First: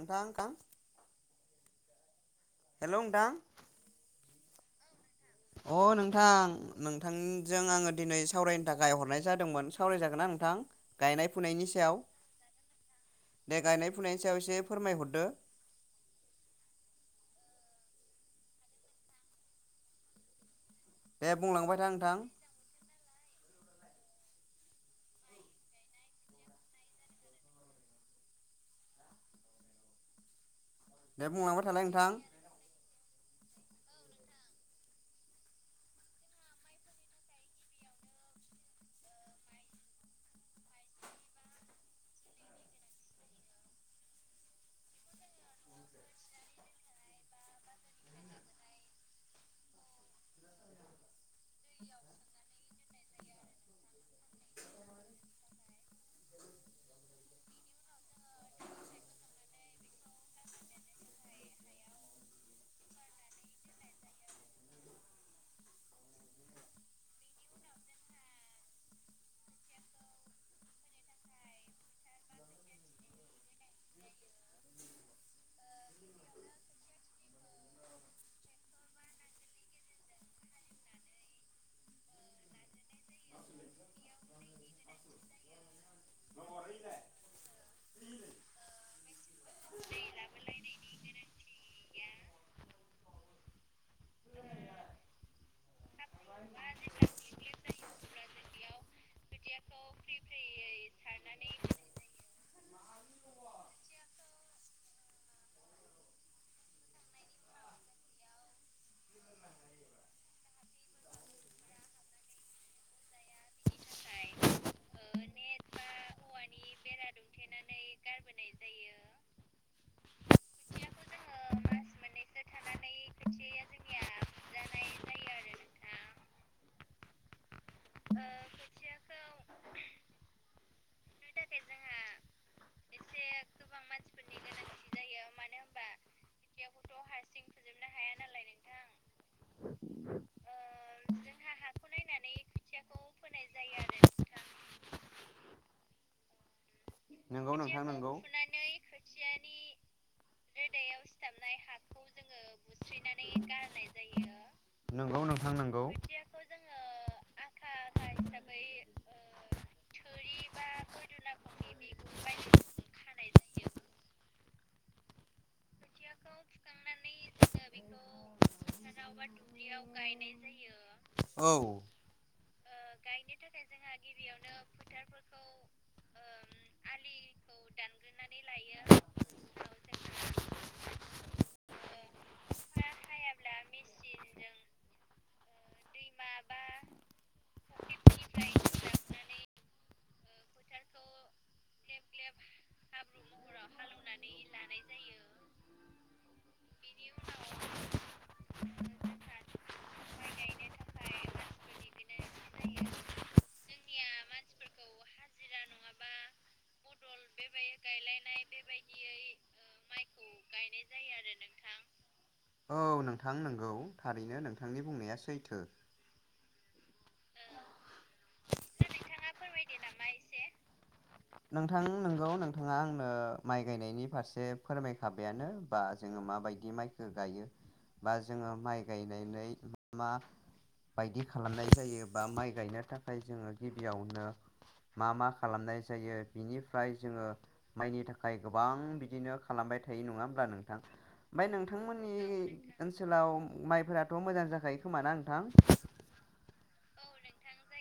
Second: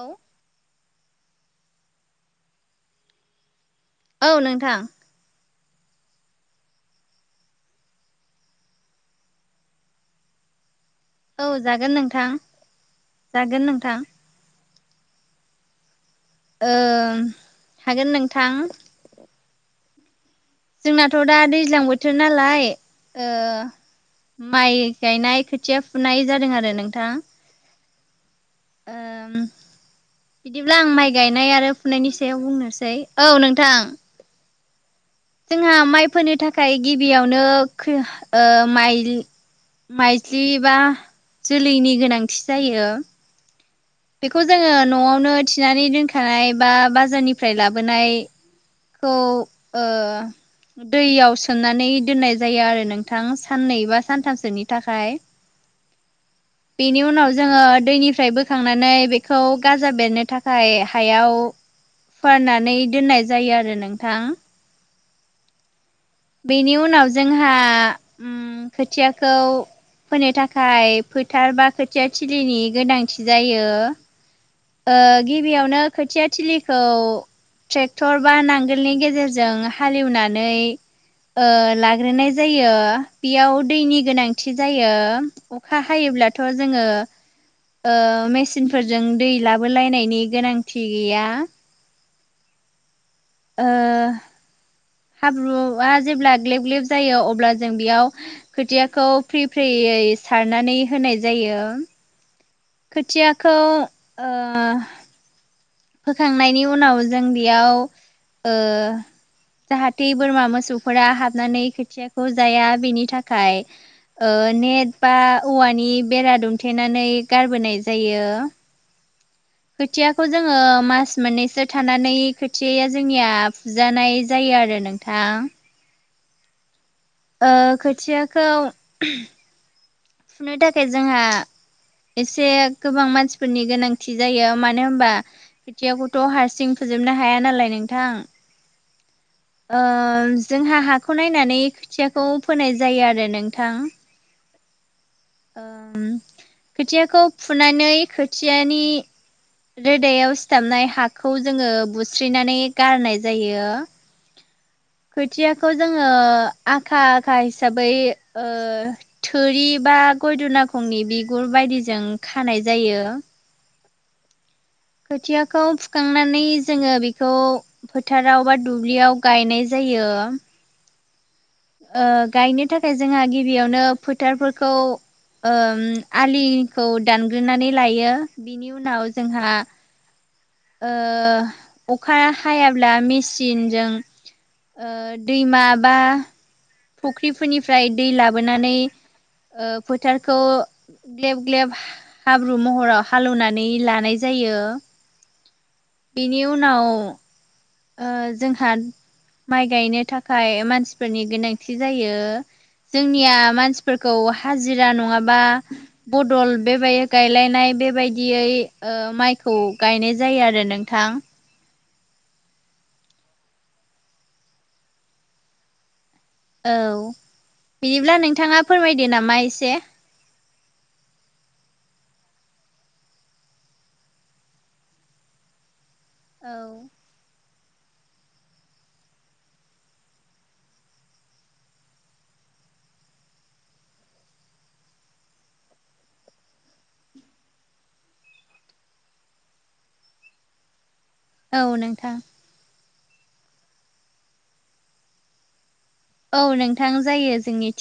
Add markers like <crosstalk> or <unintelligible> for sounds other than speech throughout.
औ नोंथां हेल' नोंथां औ नोंथां। अ नोंथां नोंथांजों आङो दिनै सावरायनो थाखाय हरनाय जादोंमोन। सावरायजागोन ना नोंथां गायनाय औ फुनायनि जागोन सायाव नोंथां जागोन दे नोंथां गायनाय फुनाय। एसेयाव एसे फोरमायहरदो। ओ हागोन नोंथां जोंनाथ' दे दा बुंलांबाय दैज्लां था बोथोर नोंथां नालाय। माइ गायनाय खोथिया फुनाय जादों आरो नोंथां। बिदिब्ला आं माइ दे गायनाय बुंलांबाय आरो थालाय नोंथां फुनायनि सायाव बुंनोसै। औ नोंथां। जोंहा माइ फोनो थाखाय गिबियावनो माइ माइज्लि बा जोलैनि गोनांथि जायो। बेखौ जोङो न'आवनो थिनानै दोनखानाय बा बाजारनिफ्राय लाबोनाय। खौ ओ दैआव सोम सोमनानै दोननाय जायो आरो नोंथां साननै बा सानथामसोनि थाखाय। बेनि उनाव जोङो दैनिफ्राय बोखांनानै बेखौ गाजा बेरनो थाखाय हायाव। फाननानै दोननाय जायो आरो नोंथां। बेनि उनाव जोंहा खोथियाखौ फोनो थाखाय फोथार बा खोथिया थिलिनि गोनांथि जायो ओ गिबियावनो खोथिया थिलिखौ। ट्रेक्टर बा नांगोलनि गेजेरजों हालेवनानै लाग्रोनाय जायो बेयाव दैनि गोनांथि जायो। अखा हायोब्लाथ' जोङो। ओ मेसिनफोरजों दै लाबोलायनायनि गोनांथि गैया <unintelligible> हाब्रुआ जेब्ला ग्लेब ग्लेब जायो अब्ला जों बेयाव खोथियाखौ फ्रि फ्रियै सारनानै होनाय जायो। खोथियाखौ फोखांनायनि उनाव जों बेयाव। जाहाथे बोरमा मोसौफोरा हाबनानै खोथियाखौ जाया बिनि थाखाय। नेट बा औवानि बेरा दुमथेनानै गारबोनाय जायो। खोथियाखौ जोङो मास मोननैसो थानानै खोथियाया जोंनिया फुजानाय जायो आरो नों थां ओ खोथियाखौ फुनो थाखाय जोंहा एसे गोबां मानसिफोरनि गोनांथि जायो मानो होनबा। खेथियाखौथ' हारसिं फोजोबनो हाया नालाय नोंथां। ओ जोंहा हाखौ नायनानै खोथियाखौ फोनाय जायो आरो नोंथां। ओम खोथियाखौ नोंगौ नोंथां फुनानै नोंगौ खोथियानि रोदायाव सिथाबनाय हाखौ जोङो बुस्रिनानै गारनाय जायो। जायो। खोथियाखौ जोङो आखा आखा हिसाबै ओ थोरि बा गयदुनाखंनि बिगुर बायदिजों खानाय जायो। खोथियाखौ फुखांनानै जोङो बेखौ फोथाराव बा दुब्लियाव गायनाय। जायो गायनाय जायो औ। ओ गायनो थाखाय जोंहा गिबियावनो फोथारफोरखौ आलिखौ दानग्रोनानै लायो बिनि उनाव जोंहा। अखा हायाब्ला मेसिनजों। ओ दैमा बा फख्रिफोरनिफ्राय दै लाबोनानै। ओ फोथारखौ ग्लेब ग्लेब हाब्रु महराव हालेवनानै लानाय जायो। बिनि उनाव ओ जोंहा माइ गायनो थाखाय मानसिफोरनि गोनांथि जायो। जोंनिया मानसिफोरखौ हाजिरा नङाबा बदल बेबायदि गायलायनाय बेबायदियै माइखौ गायनाय जायो आरो नोंथां। नोंथां। औ नोंथां नंगौ थारैनो नोंथांनि बुंनाया सैथो। औ बिदिब्ला नोंथाङा फोरमायदो नामा एसे? नोंथां नोंगौ नोंथाङा आंनो माइ गायनायनि फारसे फोरमायखाबायानो बा जोङो औ माबायदि माइखौ गायो बा जोङो माइ गायनानै मा बायदि खालामनाय जायो बा माइ गायनो थाखाय जोङो गिबियावनो मा मा खालामनाय जायो‍? बिनिफ्राय जोङो माइनि थाखाय गोबां बिदिनो खालामबाय थायो नङा होमब्ला नोंथां? ओमफ्राय औ नोंथां नोंथांमोननि ओनसोलाव माइफोराथ' मोजां जाखायो खोमा ना नोंथां? औ नों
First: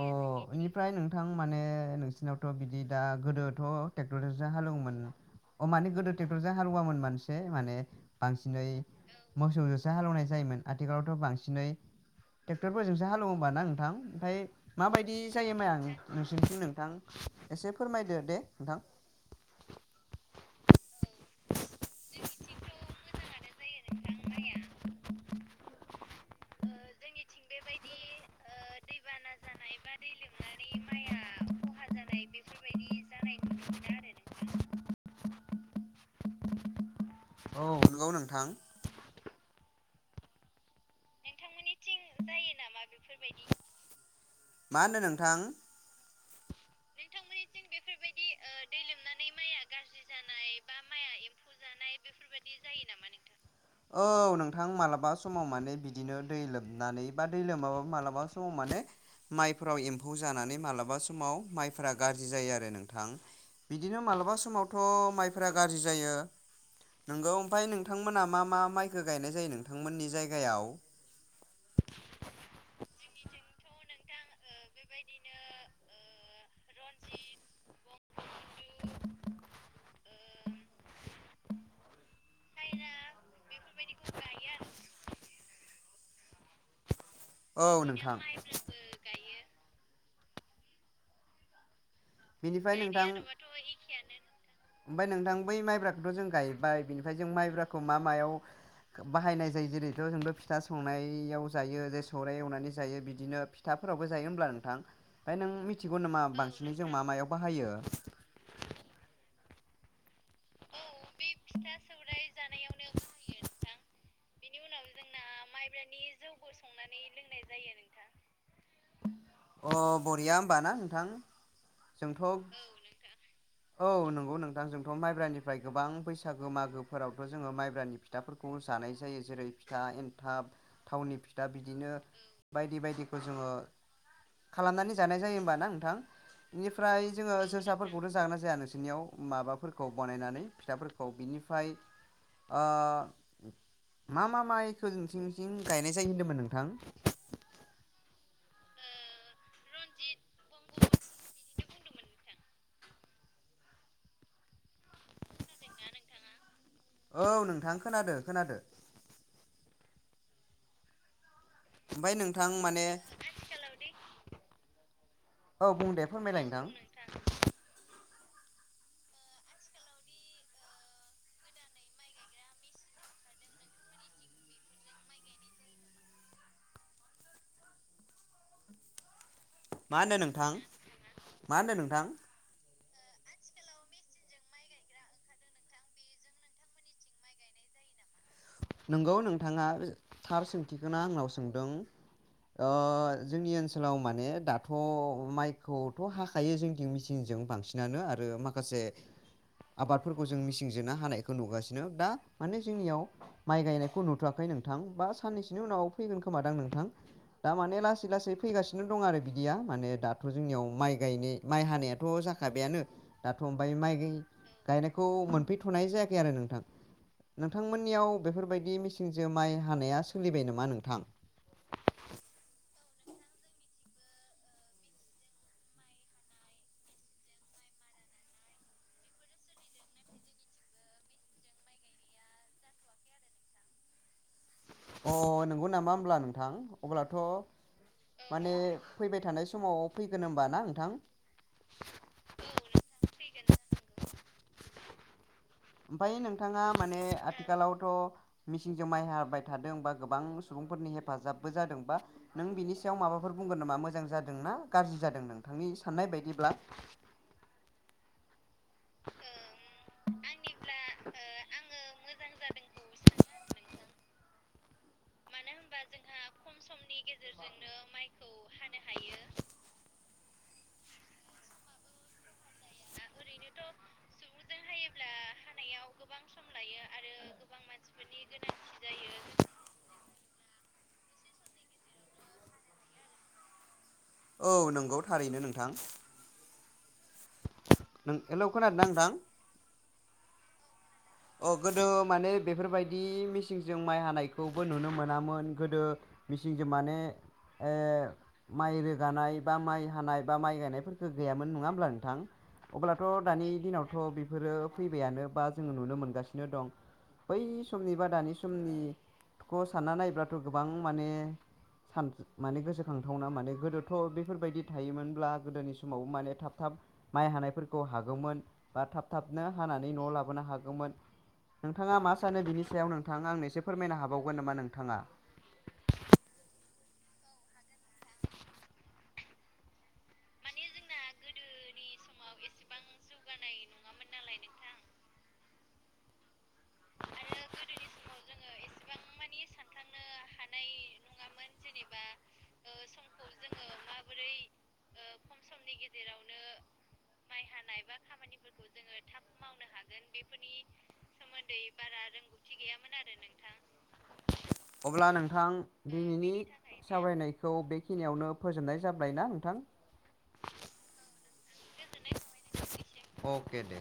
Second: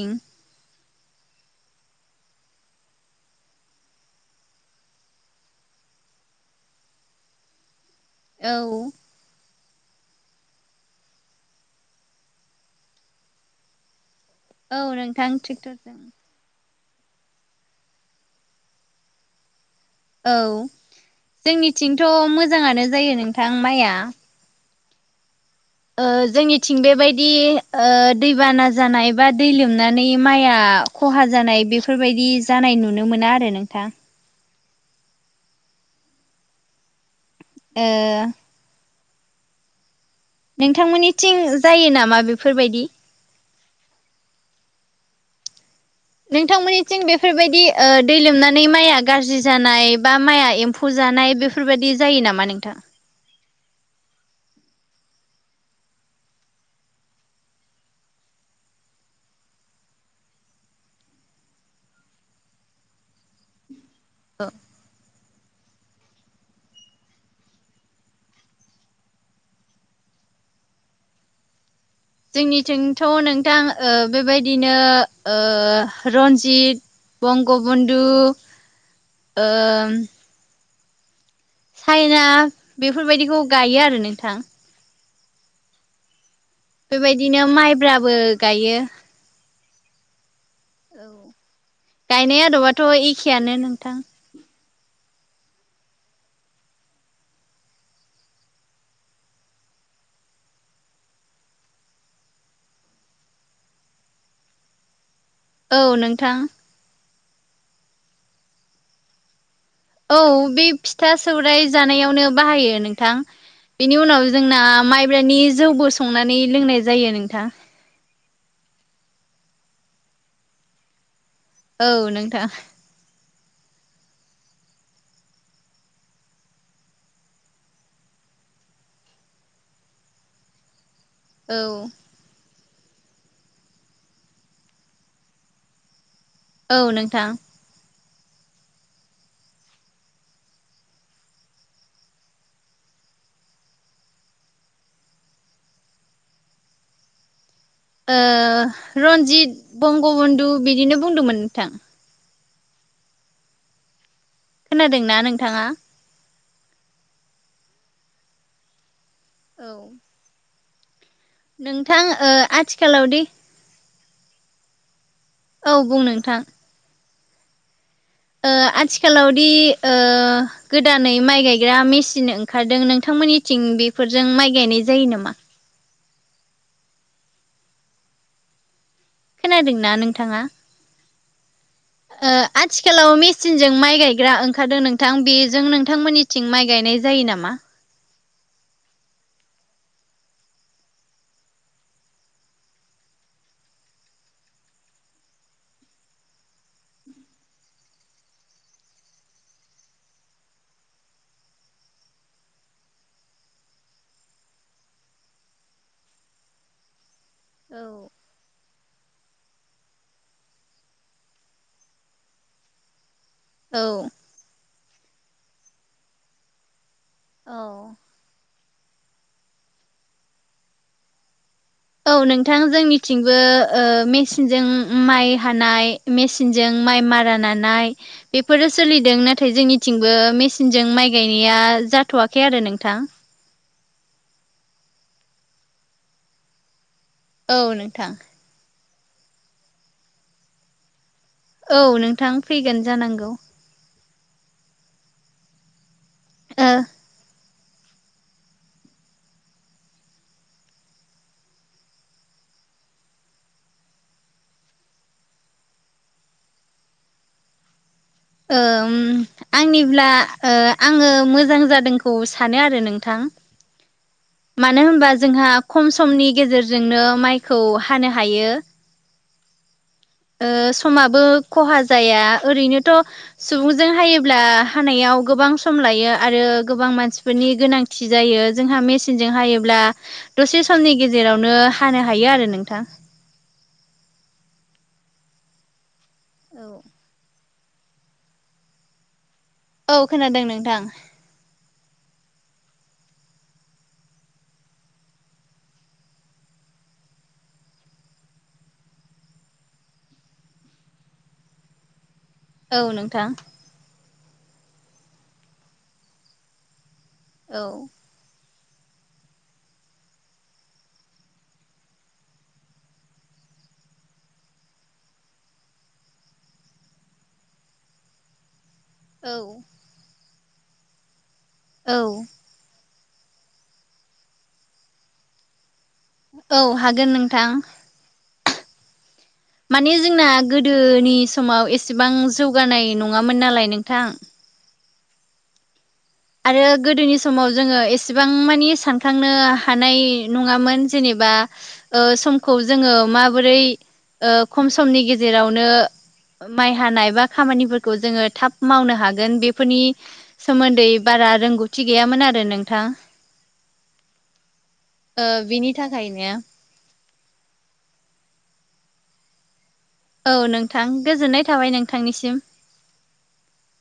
अ फ्राय नोंथां माने नोंसिनावथ' बिदि दा गोदोथ' ट्रेक्टरजोंसो हालेवोमोन अ माने गोदो ट्रेक्टरजों हालुवामोन मानसि माने औ बांसिनै मोसौजोंसो हालौनाय जायोमोन आथिखालावथ' बांसिनै ट्रेक्टरफोरजोंसो हालौवोबा ना थां ओमफ्राय औ माबायदि नोंथां जायो माया आं ट्रेक्टरजों नों सिन्थिं नोंथां एसे फोरमायदो दे नोंथां। औ। जोंनिथिंथ' मोजाङानो जायो नोंथां माइआ। ओ जोंनिथिं बेबायदि ओ दैबाना जानाय बा दै लोम नानै माइया खहा जानाय बेफोरबायदि जानाय नुनो मोना आरो नोंथां। औ ओ नंगौ नोंथां। नोंथांमोननिथिं जायो नामा बेफोरबायदि? मा होनदों नोंथां? नोंथांमोननिथिं बेफोरबायदि नोंथांमोननिथिं ओ दै बेफोरबायदि ओ लोमनानै दै माइआ लोमनानै गाज्रि माइया जानाय गाज्रि बा माइआ जानाय बा एम्फौ माइया जानाय एम्फौ बेफोरबायदि जायो नामा नोंथां औ नोंथां मालाबा समाव माने बि दिनो दै लोमनानै बा दै लोमाबाबो मालाबा सम माने माइफोराव एम्फौ जानानै मालाबा समाव माइफोरा गाज्रि जायो आरो नोंथां। बिदिनो मालाबा समावथ' माइफोरा गाज्रि जायो। नोंगौ। ओमफ्राय नोंथांमोना मा मा माइखौ गायनाय जायो नोंथांमोननि जायगायाव? जोंनिथिंथ' नोंथां बेबायदिनो ओ रन्जित, बंगबन्धु, ओ साइना बेफोरबायदिखौ गायो आरो नोंथां। बेबायदिनो औ माइब्राबो नोंथां। गायो। औ। गायनाय बिनिफ्राय आदबाथ' एखेयानो नोंथां ओमफाय नोंथां बै माइब्राखौथ' जों गायबाय बिनिफ्राय जों माइब्राखौ मा मायाव बाहायनाय जायो जेरैथ' जोंथ' फिथा सौनायाव जायो जे सौराय एवनानै जायो बिदिनो फिथाफोरावबो जायो होमब्ला नोंथां ओमफ्राय नों औ मिथिगौ नामा नोंथां बांसिनै जों मा मायाव बाहायो औ बे फिथा सौराइ जानायावनो बाहायो नोंथां बेनि उनाव जोंना माइब्रानि जौबो संनानै लोंनाय जायो नोंथां <inaudible> अह बरिया होमबाना नोंथां? औ जोंथ' नोंथां औ नंगौ नोंथां जों माइब्रानिफ्राय गोबां बैसागो मागोफोरावथ' जोङो माइब्रानि फिथाफोरखौ जानाय जायो। जेरै फिथा, एन्थाब, थावनि फिथा औ बिदिनो बायदि बायदिखौ जोङो खालामनानै जानाय जायो होमबाना नोंथां? औ बेनिफ्राय नोंथां जोङो जोसाफोरखौथ' जागोनना जाया नोंसोरनियाव माबाफोर खौ बानायनानै फिथाफोरखौ बिनिफ्राय ओ मा मा माइखौ नोंसिनिथिं गायनाय जायो होन्दोंमोन नोंथां ओ रन्जित बंग' बुन्धु बिदिनो बुंदोंमोन नोंथां खोनादों ना नोंथाङा औ नोंथां खोनादो खोनादो औ नोंथां ओमफ्राय ओ नोंथां माने आथिखालाव दि औ बुं दे फोरमायलाय नोंथां ओ आथिखालाव दि गोदानै माइ गायग्रा मेसिन ओंखारदों नोंथांमोननि थिं बेफोरजों माइ गायनाय जायो नामा? खोनादोंना मा होन्दों नोंथाङा नोंथां मा होन्दों नोंथां? ओ आथिखालाव मेसिनजों माइ गायग्रा ओंखारदों नोंथां बेजों नोंथांमोननिथिं माइ गायनाय जायो नामा? नंगौ नोंथाङा थार सोंथिखौनो आंनाव सोंदों ओ जोंनि ओनसोलाव माने दाथ' माइखौथ' हा खायो जोंनिथिं मेचिनजों बांसिनानो आरो माखासे आबादफोरखौ जों मिचिनजोंनो हानायखौ नुगासिनो दा माने जोंनियाव माइ गायनायखौ नुथ'वाखै नोंथां बा साननैसोनि उनाव फैगोन खोमादां नोंथां दा माने औ लासै लासै फैगासिनो नो दं आरो बिदिया माने दाथ' जोंनियाव माइ गायनाय माइ हानायाथ' जाखाबायानो दाथ' ओमफाय औ माय गाय गायनायखौ मोनफैथ'नाय जायाखै आरो नोंथां औ नोंथांमोननियाव बेफोरबायदि मेचिनजों माइ हानाया सोलिबाय नामा नोंथां? औ नोंथां जोंनिथिंबो ओ मेचिनजों ओम माइ हानाय मेचिनजों माइ मारा नानाय बेफोरो सोलिदों नाथाय जोंनिथिंबो मेचिनजों माइ गायनाया जाथ'वाखै आरो नोंथां अ नंगौ नामा होनब्ला नोंथां अब्लाथ' औ नोंथां माने फैबाय थानाय समाव फैगोन होमबा ना नोंथां औ नोंथां फैगोन जानांगौ ओमफाय नोंथाङा ओ माने आथिखालावथ' मिसिनजों माइ हाबाय थादों बा गोबां सुबुंफोरनि हेफाजाबबो जादों बा नों बिनि सायाव माबाफोर बुंगोन नामा मोजां जादों ना गाज्रि जादों नोंथांनि साननाय बायदिब्ला ओम <inaudible> आंनिब्ला ओ आङो मोजां जादोंखौ सानो आरो नोंथां मानो होनबा जोंहा खम समनि गेजेरजोंनो माइखौ हानो हायो नो हायो ओ समाबो खहा जाया ओरैनोथ' सुबुंजों हायोब्ला हानायाव गोबां सम लायो आरो गोबां मानसिफोरनि गोनां थि जायो जोंहा मेचिनजों हायो होनब्ला दसे समनि गेजेरावनो हानो हायो आरो नोंथां। औ नंगौ थारैनो नोंथां। औ। नों हेलौ खोनादोंना नोंथां? औ खोनादों नोंथां अ गोदो माने बेफोरबायदि मेचिनजों माइ हानायखौबो नुनो मोनामोन गोदो मेसिंजों माने ओ माइ रोगानाय बा माइ हानाय बा माइ गायनायफोरखौ गैयामोन नङा होमब्ला नोंथां औ अब्लाथ' नोंथां दानि दिनावथ' बेफोरो फैबायानो बा जोङो नुनो मोनगासिनो दं। बै औ समनि बा दानि समनिखौ सानना नायोबब्लाथ' गोबां माने सान माने गोसोखांथावना माने गोदोथ' बेफोरबायदि थायोमोनब्ला गोदोनि समाव माने थाब थाब माइ हानायफोरखौ हागौमोन बा थाब औ थाबनो हानानै न'आव लाबोनो हागौमोन औ नोंथाङा मा सानो बिनि सायाव नोंथां आंनो एससे फोरमायनो हाबावगोन नामा नोंथाङा? औ हागोन नोंथां। माने जोंना गोदोनि समाव एसेबां जौगानाय नङामोन नालाय नोंथां। आरो गोदोनि समाव जोङो एसे बेसेबां मानि सानखांनो हानाय नङामोन जेनेबा स ज मै ख गेजेरावनो माइ हानाय ब खामानिफोरखौ जोङो थाब मावनो हागोन बेफोरनि सोमोन्दै ब सोमोन्दै बारा रोंगौथि गैयामोन आरो नोंथां। अब्ला ओ नोंथां बिनि दिनैनि थाखायनो सावरायनायखौ बेखिनियावनो फोजोबनाय जाबाय ना नोंथां। औ नोंथां गोजोननाय थाबाय नोंथांनिसिम। अके दे